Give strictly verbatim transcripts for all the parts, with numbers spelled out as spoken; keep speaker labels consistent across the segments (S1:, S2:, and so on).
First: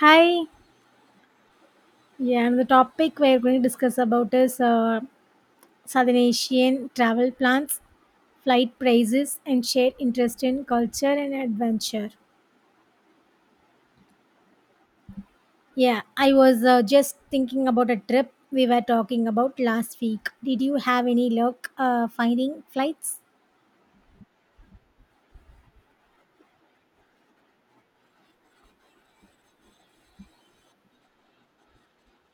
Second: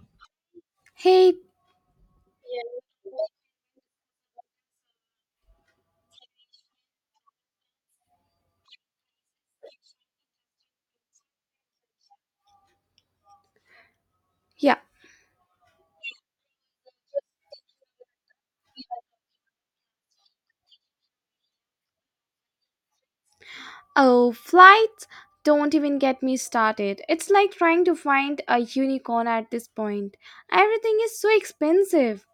S1: Hi,
S2: Hey.
S1: yeah, and the topic
S2: Yeah.
S1: we're going to discuss about is uh, Southern Asian travel plans, flight prices, and shared interest in culture and adventure.
S2: Yeah.
S1: Yeah, I was uh, just thinking about a trip we were talking about last week. Did you have any luck uh, finding flights?
S2: Oh, flights. Don't even get me started. It's like trying to find a unicorn at this point. Everything is so expensive.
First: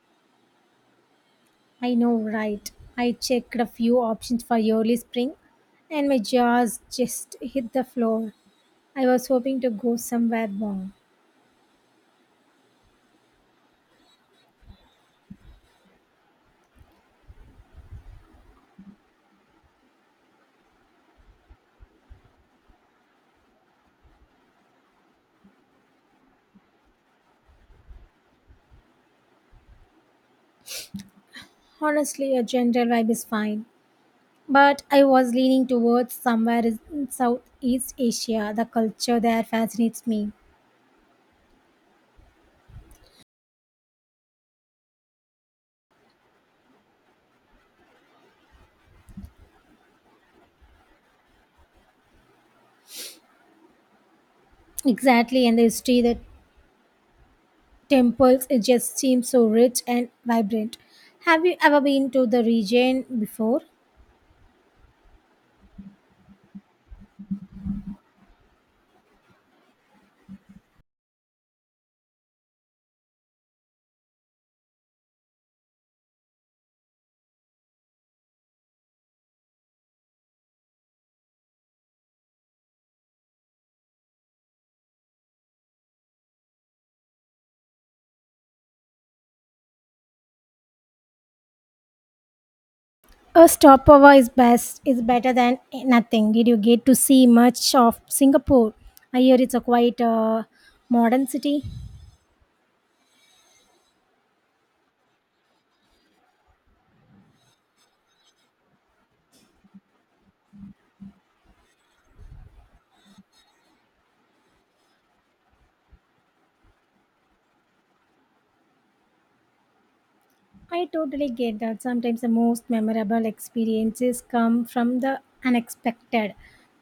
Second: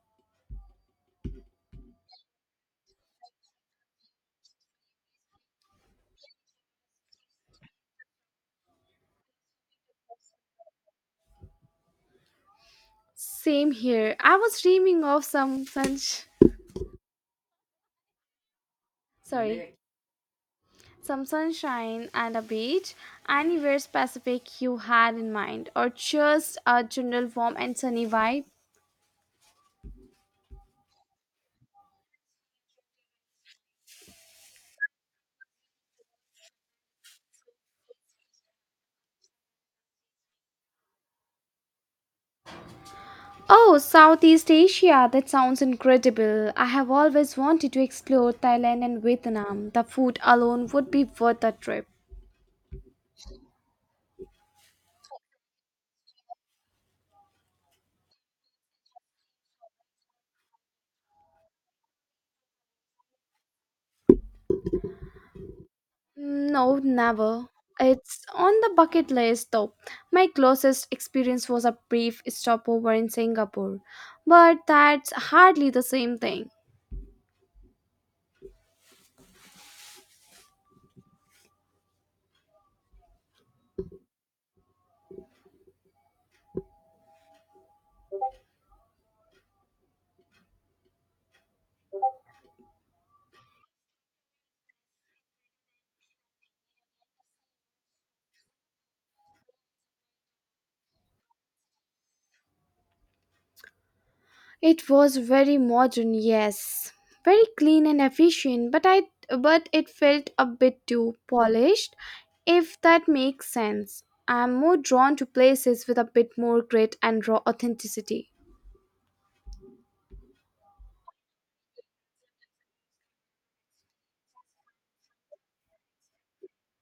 S1: I know, right? I checked a few options for early spring, and my jaws just hit the floor. I was hoping to go somewhere warm.
S2: Same here. I was dreaming of some sun, sorry, some sunshine and a beach. Anywhere specific you had in mind, or just a general warm and sunny vibe?
S1: Honestly, a general vibe is fine, but I was leaning towards somewhere in Southeast Asia. The culture there fascinates me.
S2: Oh, Southeast Asia, that sounds incredible. I have always wanted to explore Thailand and Vietnam. The food alone would be worth a trip.
S1: Exactly, and the history, the temples, it just seems so rich and vibrant. Have you ever been to the region before?
S2: No, never. It's on the bucket list though. My closest experience was a brief stopover in Singapore, but that's hardly the same thing.
S1: A stopover is best is better than nothing. Did you get to see much of Singapore? I hear it's a quite uh, modern city.
S2: It was very modern, yes. Very clean and efficient, but I but it felt a bit too polished, if that makes sense. I'm more drawn to places with a bit more grit and raw authenticity.
S1: I totally get that. Sometimes the most memorable experiences come from the unexpected,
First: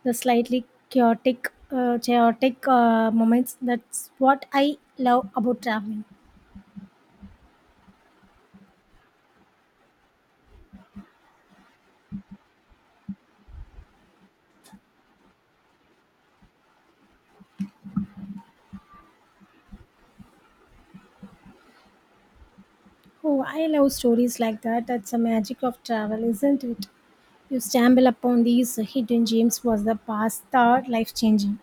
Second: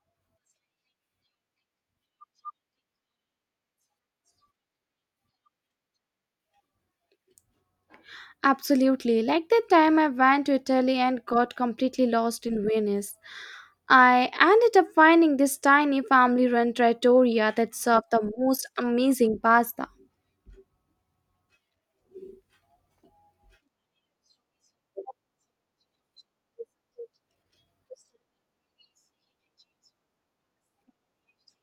S1: the slightly chaotic, uh, chaotic uh, moments. That's what I love about traveling.
S2: Absolutely. Like the time I went to Italy and got completely lost in Venice. I ended up finding this tiny family run trattoria that served the most amazing pasta.
S1: Oh, I love stories like that. That's the magic of travel, isn't it? You stumble upon these hidden gems. Was the past thought life changing?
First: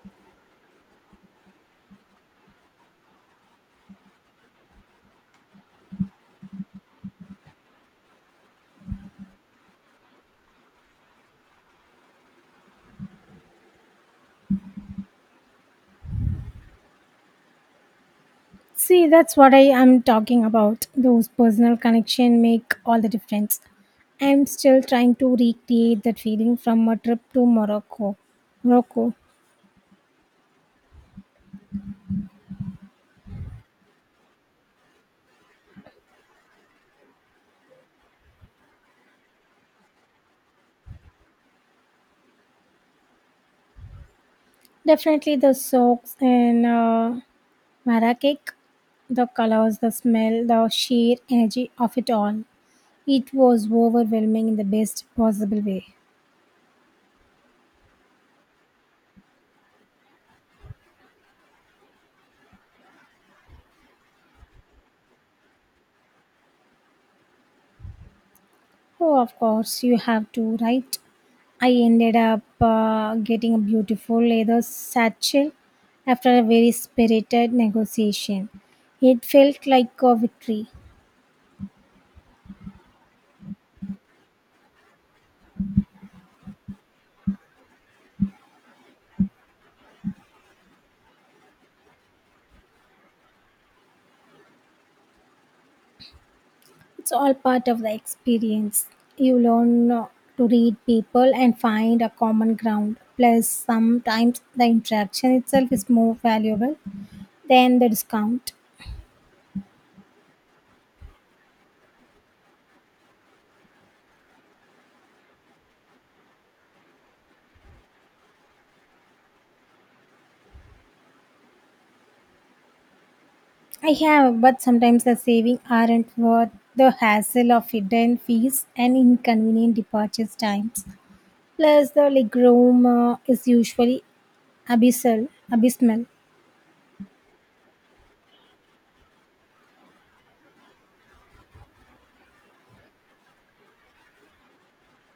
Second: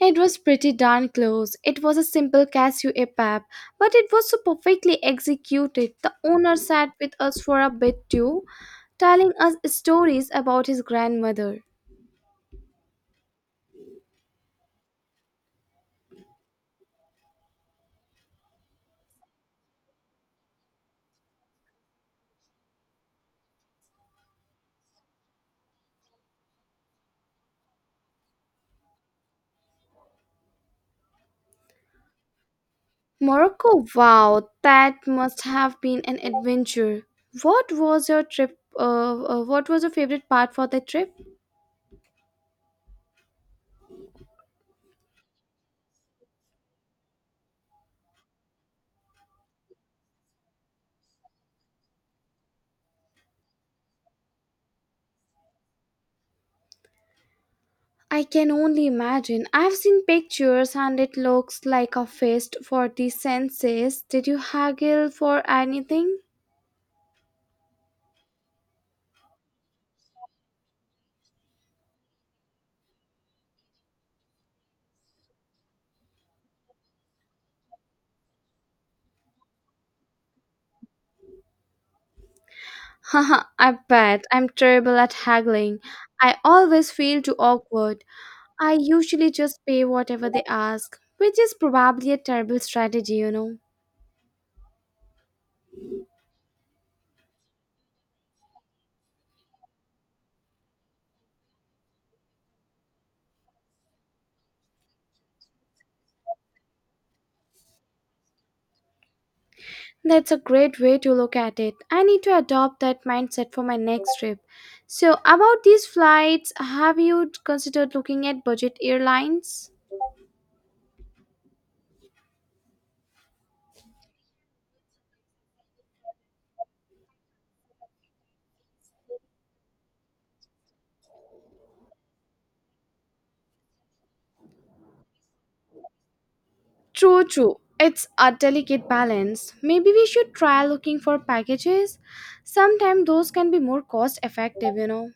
S2: It was pretty darn close. It was a simple cashew epap, but it was so perfectly executed. The owner sat with us for a bit too, telling us stories about his grandmother.
S1: See, that's what I am talking about. Those personal connection make all the difference. I'm still trying to recreate that feeling from a trip to Morocco. Morocco.
S2: Morocco, wow, that must have been an adventure. What was your trip? Uh, uh, what was your favorite part for the trip?
S1: Definitely the socks and uh, Marrakech, the colors, the smell, the sheer energy of it all. It was overwhelming in the best possible way.
S2: I can only imagine. I've seen pictures and it looks like a feast for the senses. Did you haggle for anything?
S1: Oh, of course, you have to, right? I ended up uh, getting a beautiful leather satchel after a very spirited negotiation. It felt like a victory.
S2: Haha, I bet I'm terrible at haggling. I always feel too awkward. I usually just pay whatever they ask, which is probably a terrible strategy, you know.
S1: It's all part of the experience. You learn uh, to read people and find a common ground. Plus, sometimes the interaction itself is more valuable than the discount.
S2: That's a great way to look at it. I need to adopt that mindset for my next trip. So, about these flights, have you considered looking at budget airlines?
S1: I have, but sometimes the saving aren't worth the hassle of hidden fees and inconvenient departure times. Plus, the legroom uh, is usually abyssal, abysmal.
S2: True, true. It's a delicate balance. Maybe we should try looking for packages. Sometimes those can be more cost effective, you know.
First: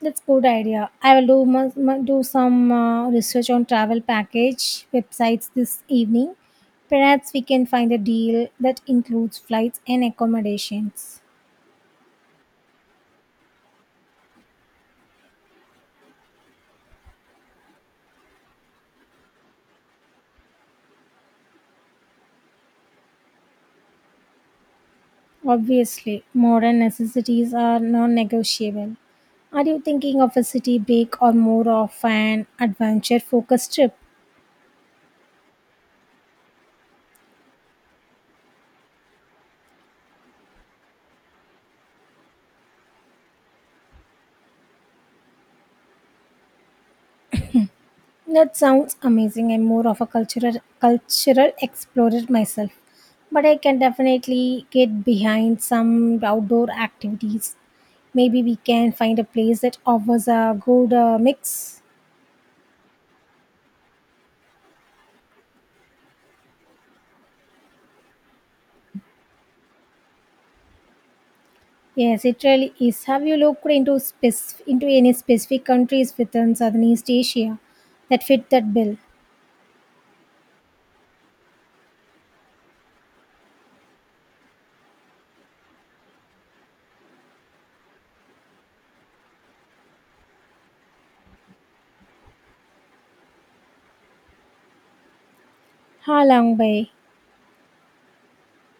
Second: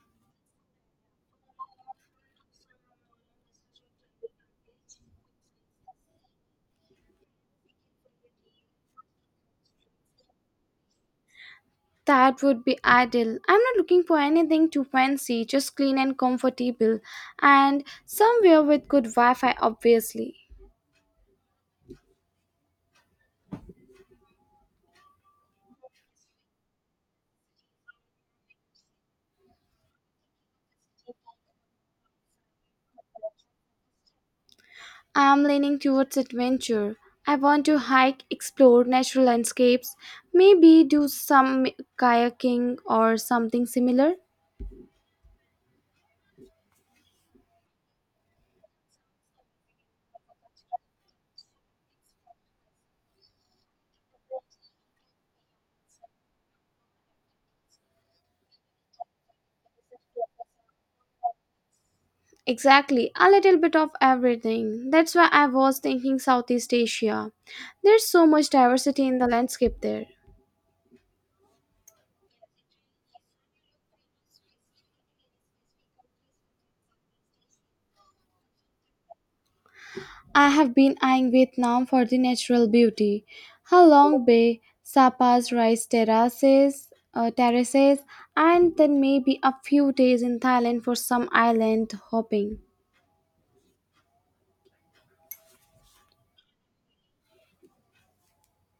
S1: That's good idea. I will do mu- mu- do some uh, research on travel package websites this evening. Perhaps we can find a deal that includes flights and accommodations.
S2: That would be ideal. I'm not looking for anything too fancy, just clean and comfortable, and somewhere with good Wi Fi, obviously.
S1: Obviously, modern necessities are non negotiable. Are you thinking of a city break or more of an adventure focused trip?
S2: I'm leaning towards adventure. I want to hike, explore natural landscapes, maybe do some kayaking or something similar.
S1: That sounds amazing. I'm more of a cultural cultural explorer myself, but I can definitely get behind some outdoor activities. Maybe we can find a place that offers a good uh, mix.
S2: Exactly, a little bit of everything. That's why I was thinking Southeast Asia. There's so much diversity in the landscape there.
S1: Yes, it really is. Have you looked into spec- into any specific countries within Southeast Asia that fit that bill?
S2: I have been eyeing Vietnam for the natural beauty. Halong long Bay, Sapa's rice terraces, uh, terraces, and then maybe a few days in Thailand for some island hopping.
S1: Ha Long Bay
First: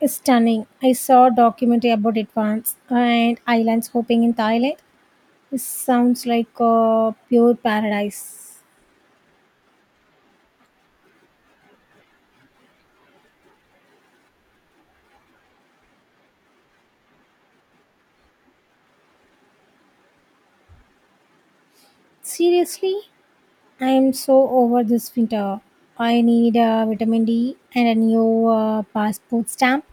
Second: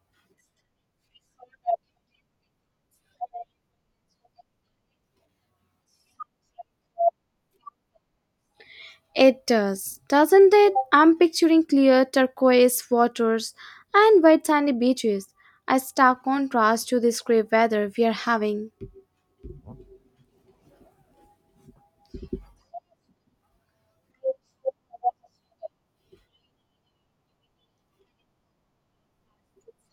S1: is stunning. I saw a documentary about it once, and islands hopping in Thailand. It sounds like a pure paradise.
S2: It does, doesn't it? I'm picturing clear turquoise waters and white sandy beaches, a stark contrast to this grey weather we are having.
S1: Seriously, I am so over this winter. I need a vitamin D and a new uh, passport stamp.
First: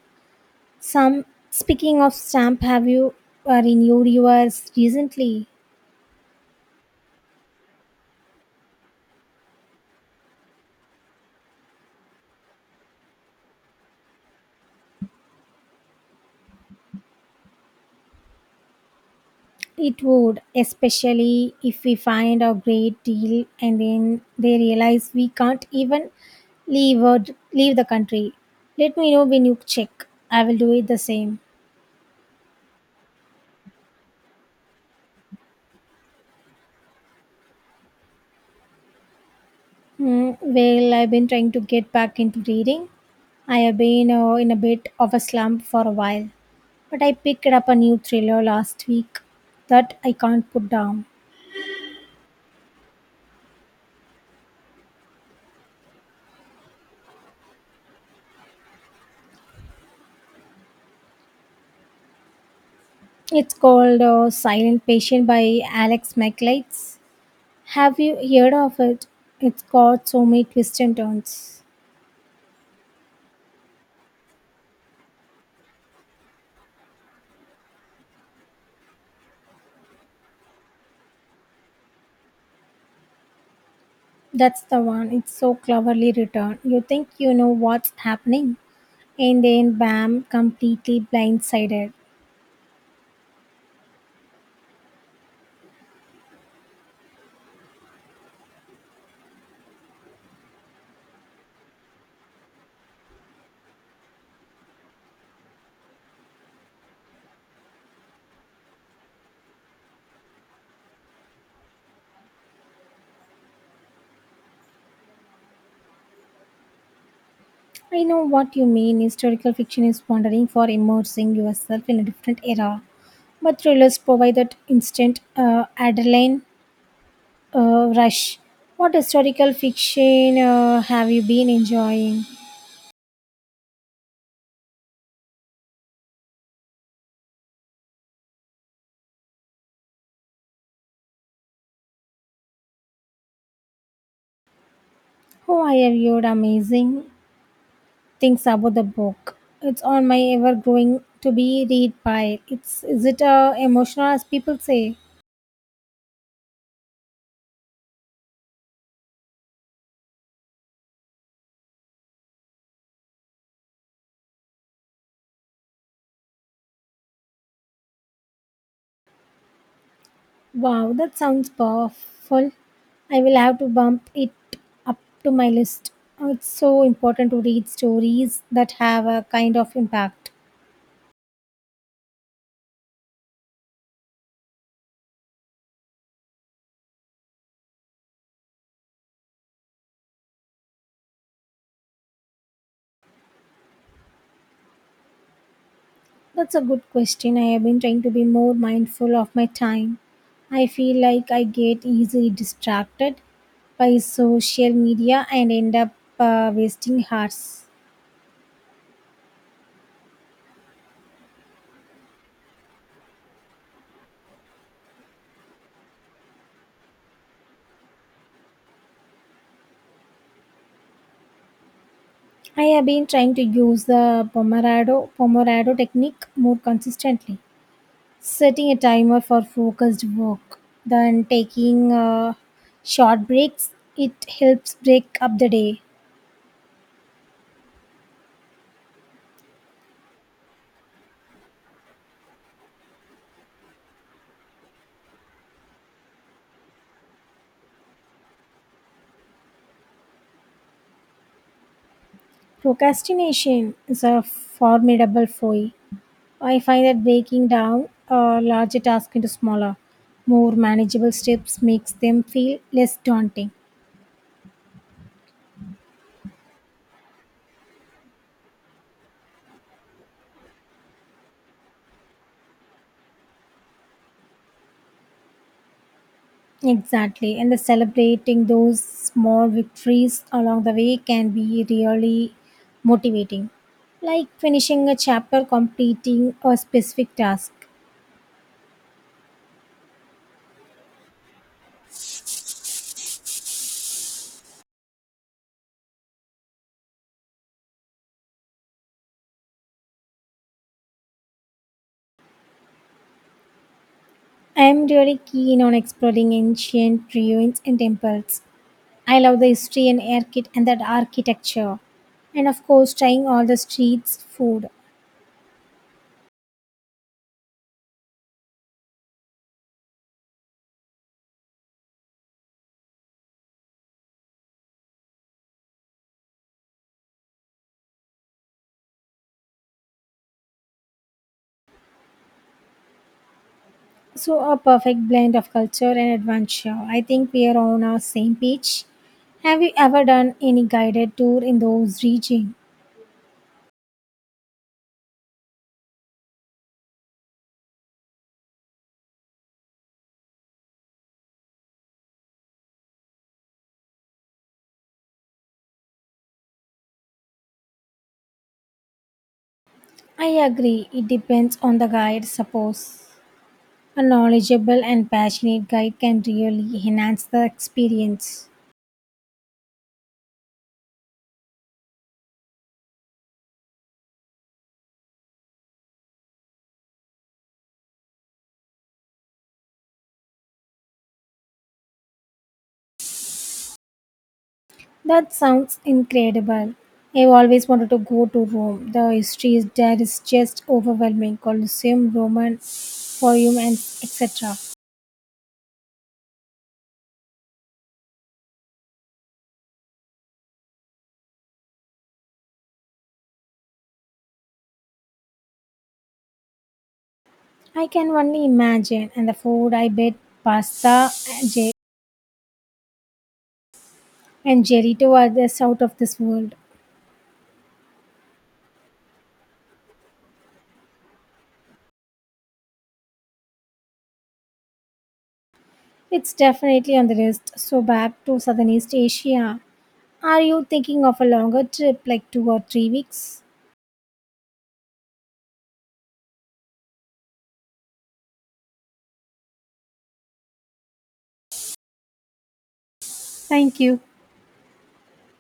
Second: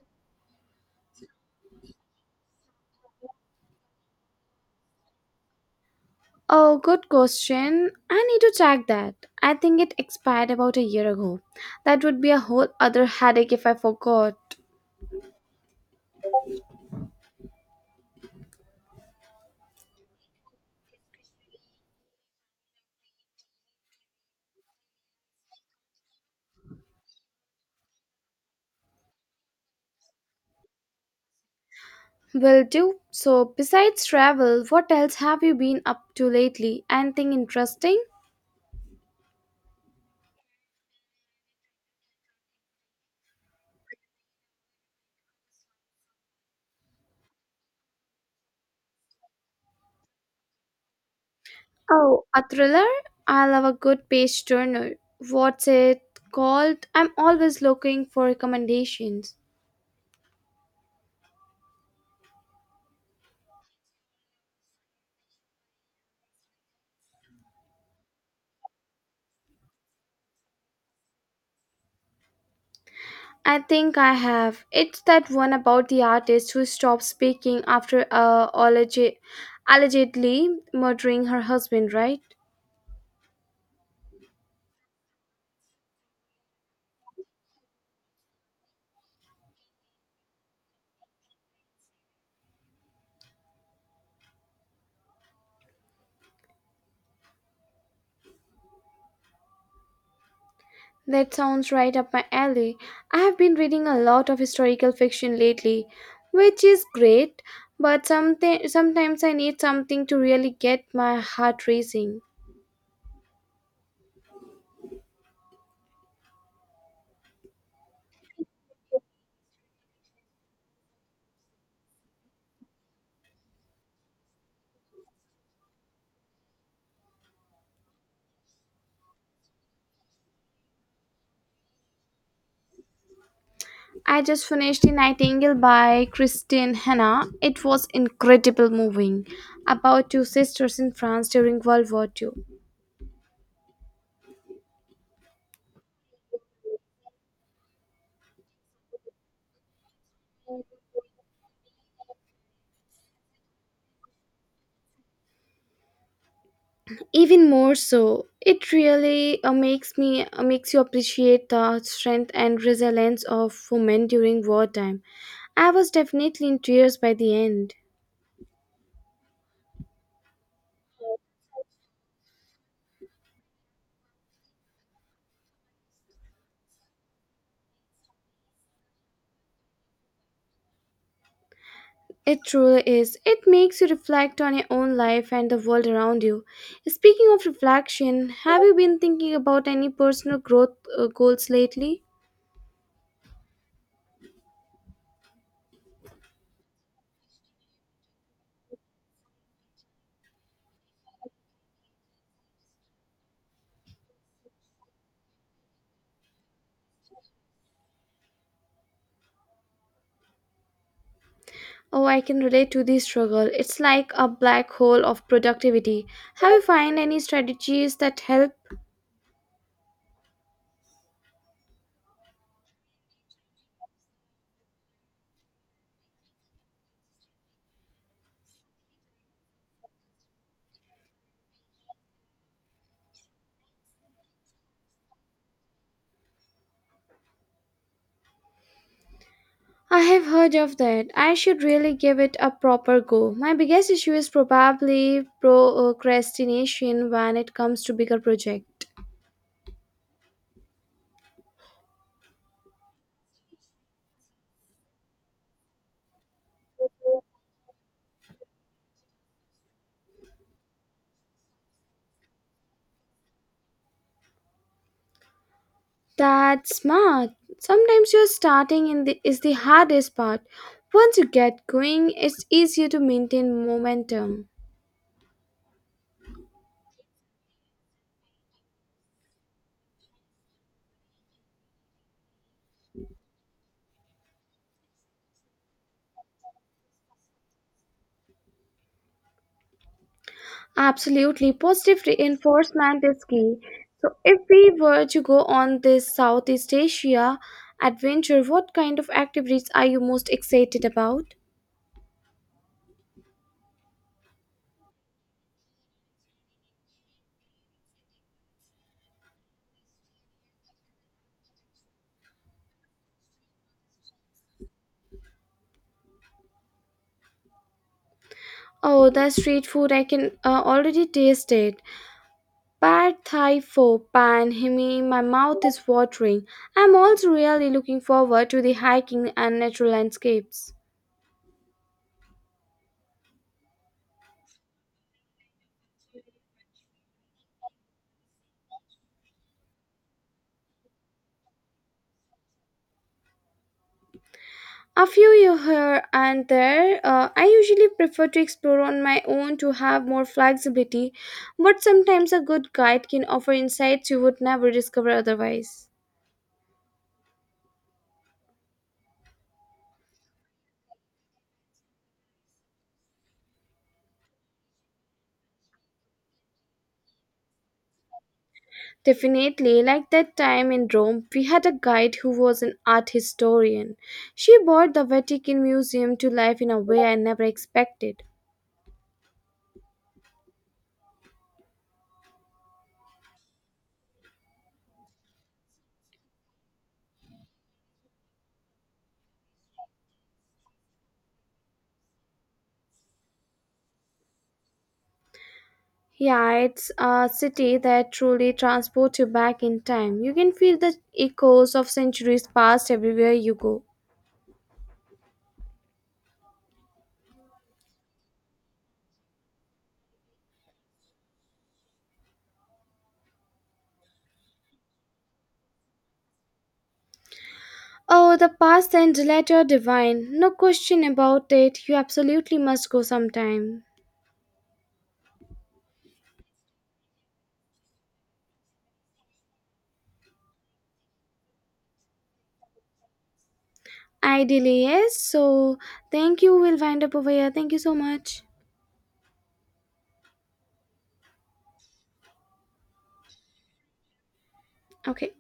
S1: Some Speaking of stamp, have you uh, renewed yours recently?
S2: Oh, good question. I need to check that. I think it expired about a year ago. That would be a whole other headache if I forgot.
S1: It would, especially if we find a great deal and then they realize we can't even leave or leave the country. Let me know when you check. I will do it the same.
S2: Will do. So, besides travel, what else have you been up to lately? Anything interesting?
S1: Hmm. Well, I've been trying to get back into reading. I have been uh, in a bit of a slump for a while, but I picked up a new thriller last week that I can't put down.
S2: Oh, a thriller? I love a good page turner. What's it called? I'm always looking for recommendations.
S1: It's called uh, Silent Patient by Alex MacLeids. Have you heard of it? It's got so many twists and turns.
S2: I think I have. It's that one about the artist who stopped speaking after uh, allege- allegedly murdering her husband, right?
S1: That's the one. It's so cleverly written. You think you know what's happening, and then bam, completely blindsided.
S2: That sounds right up my alley. I have been reading a lot of historical fiction lately, which is great, but something sometimes I need something to really get my heart racing.
S1: I know what you mean. Historical fiction is wandering for immersing yourself in a different era, but thrillers provide that instant uh, adrenaline uh, rush. What historical fiction uh, have you been enjoying?
S2: I just finished The Nightingale by Christine Hanna. It was incredible moving about two sisters in France during World War two.
S1: Oh, I have heard amazing Things about the book. It's on my ever growing to be read pile. It's is it uh, emotional as people say?
S2: Even more so, it really uh, makes me uh, makes you appreciate the strength and resilience of women during wartime. I was definitely in tears by the end.
S1: Wow, that sounds powerful. I will have to bump it up to my list. Oh, it's so important to read stories that have a kind of impact.
S2: It truly is. It makes you reflect on your own life and the world around you. Speaking of reflection, have you been thinking about any personal growth uh, goals lately?
S1: That's a good question. I have been trying to be more mindful of my time. I feel like I get easily distracted by social media and end up uh, wasting hours.
S2: Oh, I can relate to this struggle. It's like a black hole of productivity. Have you find any strategies that help?
S1: I have been trying to use the Pomodoro, Pomodoro technique more consistently, setting a timer for focused work, then taking uh, short breaks. It helps break up the day.
S2: I have heard of that. I should really give it a proper go. My biggest issue is probably procrastination when it comes to bigger projects.
S1: Procrastination is a formidable foe. I find that breaking down a larger task into smaller, more manageable steps makes them feel less daunting.
S2: That's smart. Sometimes your starting in the, is the hardest part. Once you get going, it's easier to maintain momentum.
S1: Exactly, and the celebrating those small victories along the way can be really motivating. Like finishing a chapter, completing a specific task.
S2: Absolutely. Positive reinforcement is key. So, if we were to go on this Southeast Asia adventure, what kind of activities are you most excited about?
S1: I am really keen on exploring ancient ruins and temples. I love the history and archi- and that architecture, and of course, trying all the streets food.
S2: Oh, the street food, I can uh, already taste it. Pad Thai Pho Pan Himi, my mouth is watering. I'm also really looking forward to the hiking and natural landscapes.
S1: So a perfect blend of culture and adventure. I think we are on our same page. Have you ever done any guided tour in those regions?
S2: A few you here and there. uh, I usually prefer to explore on my own to have more flexibility, but sometimes a good guide can offer insights you would never discover otherwise.
S1: I agree, it depends on the guide, suppose. A knowledgeable and passionate guide can really enhance the experience.
S2: Definitely, like that time in Rome, we had a guide who was an art historian. She brought the Vatican Museum to life in a way I never expected.
S1: That sounds incredible. I've always wanted to go to Rome. The history is there is just overwhelming. Colosseum, Roman Forum, and et cetera.
S2: Yeah, it's a city that truly transports you back in time. You can feel the echoes of centuries past everywhere you go.
S1: I can only imagine. And the food, I bet pasta and ge- and gelato are just out of this world.
S2: Oh, the past and delight are divine. No question about it. You absolutely must go sometime.
S1: It's definitely on the list. So back to Southern East Asia. Are you thinking of a longer trip, like two or three weeks?
S2: Ideally, yes. So, thank you. We'll wind up over here. Thank you so much.
S1: Thank you.
S2: Okay.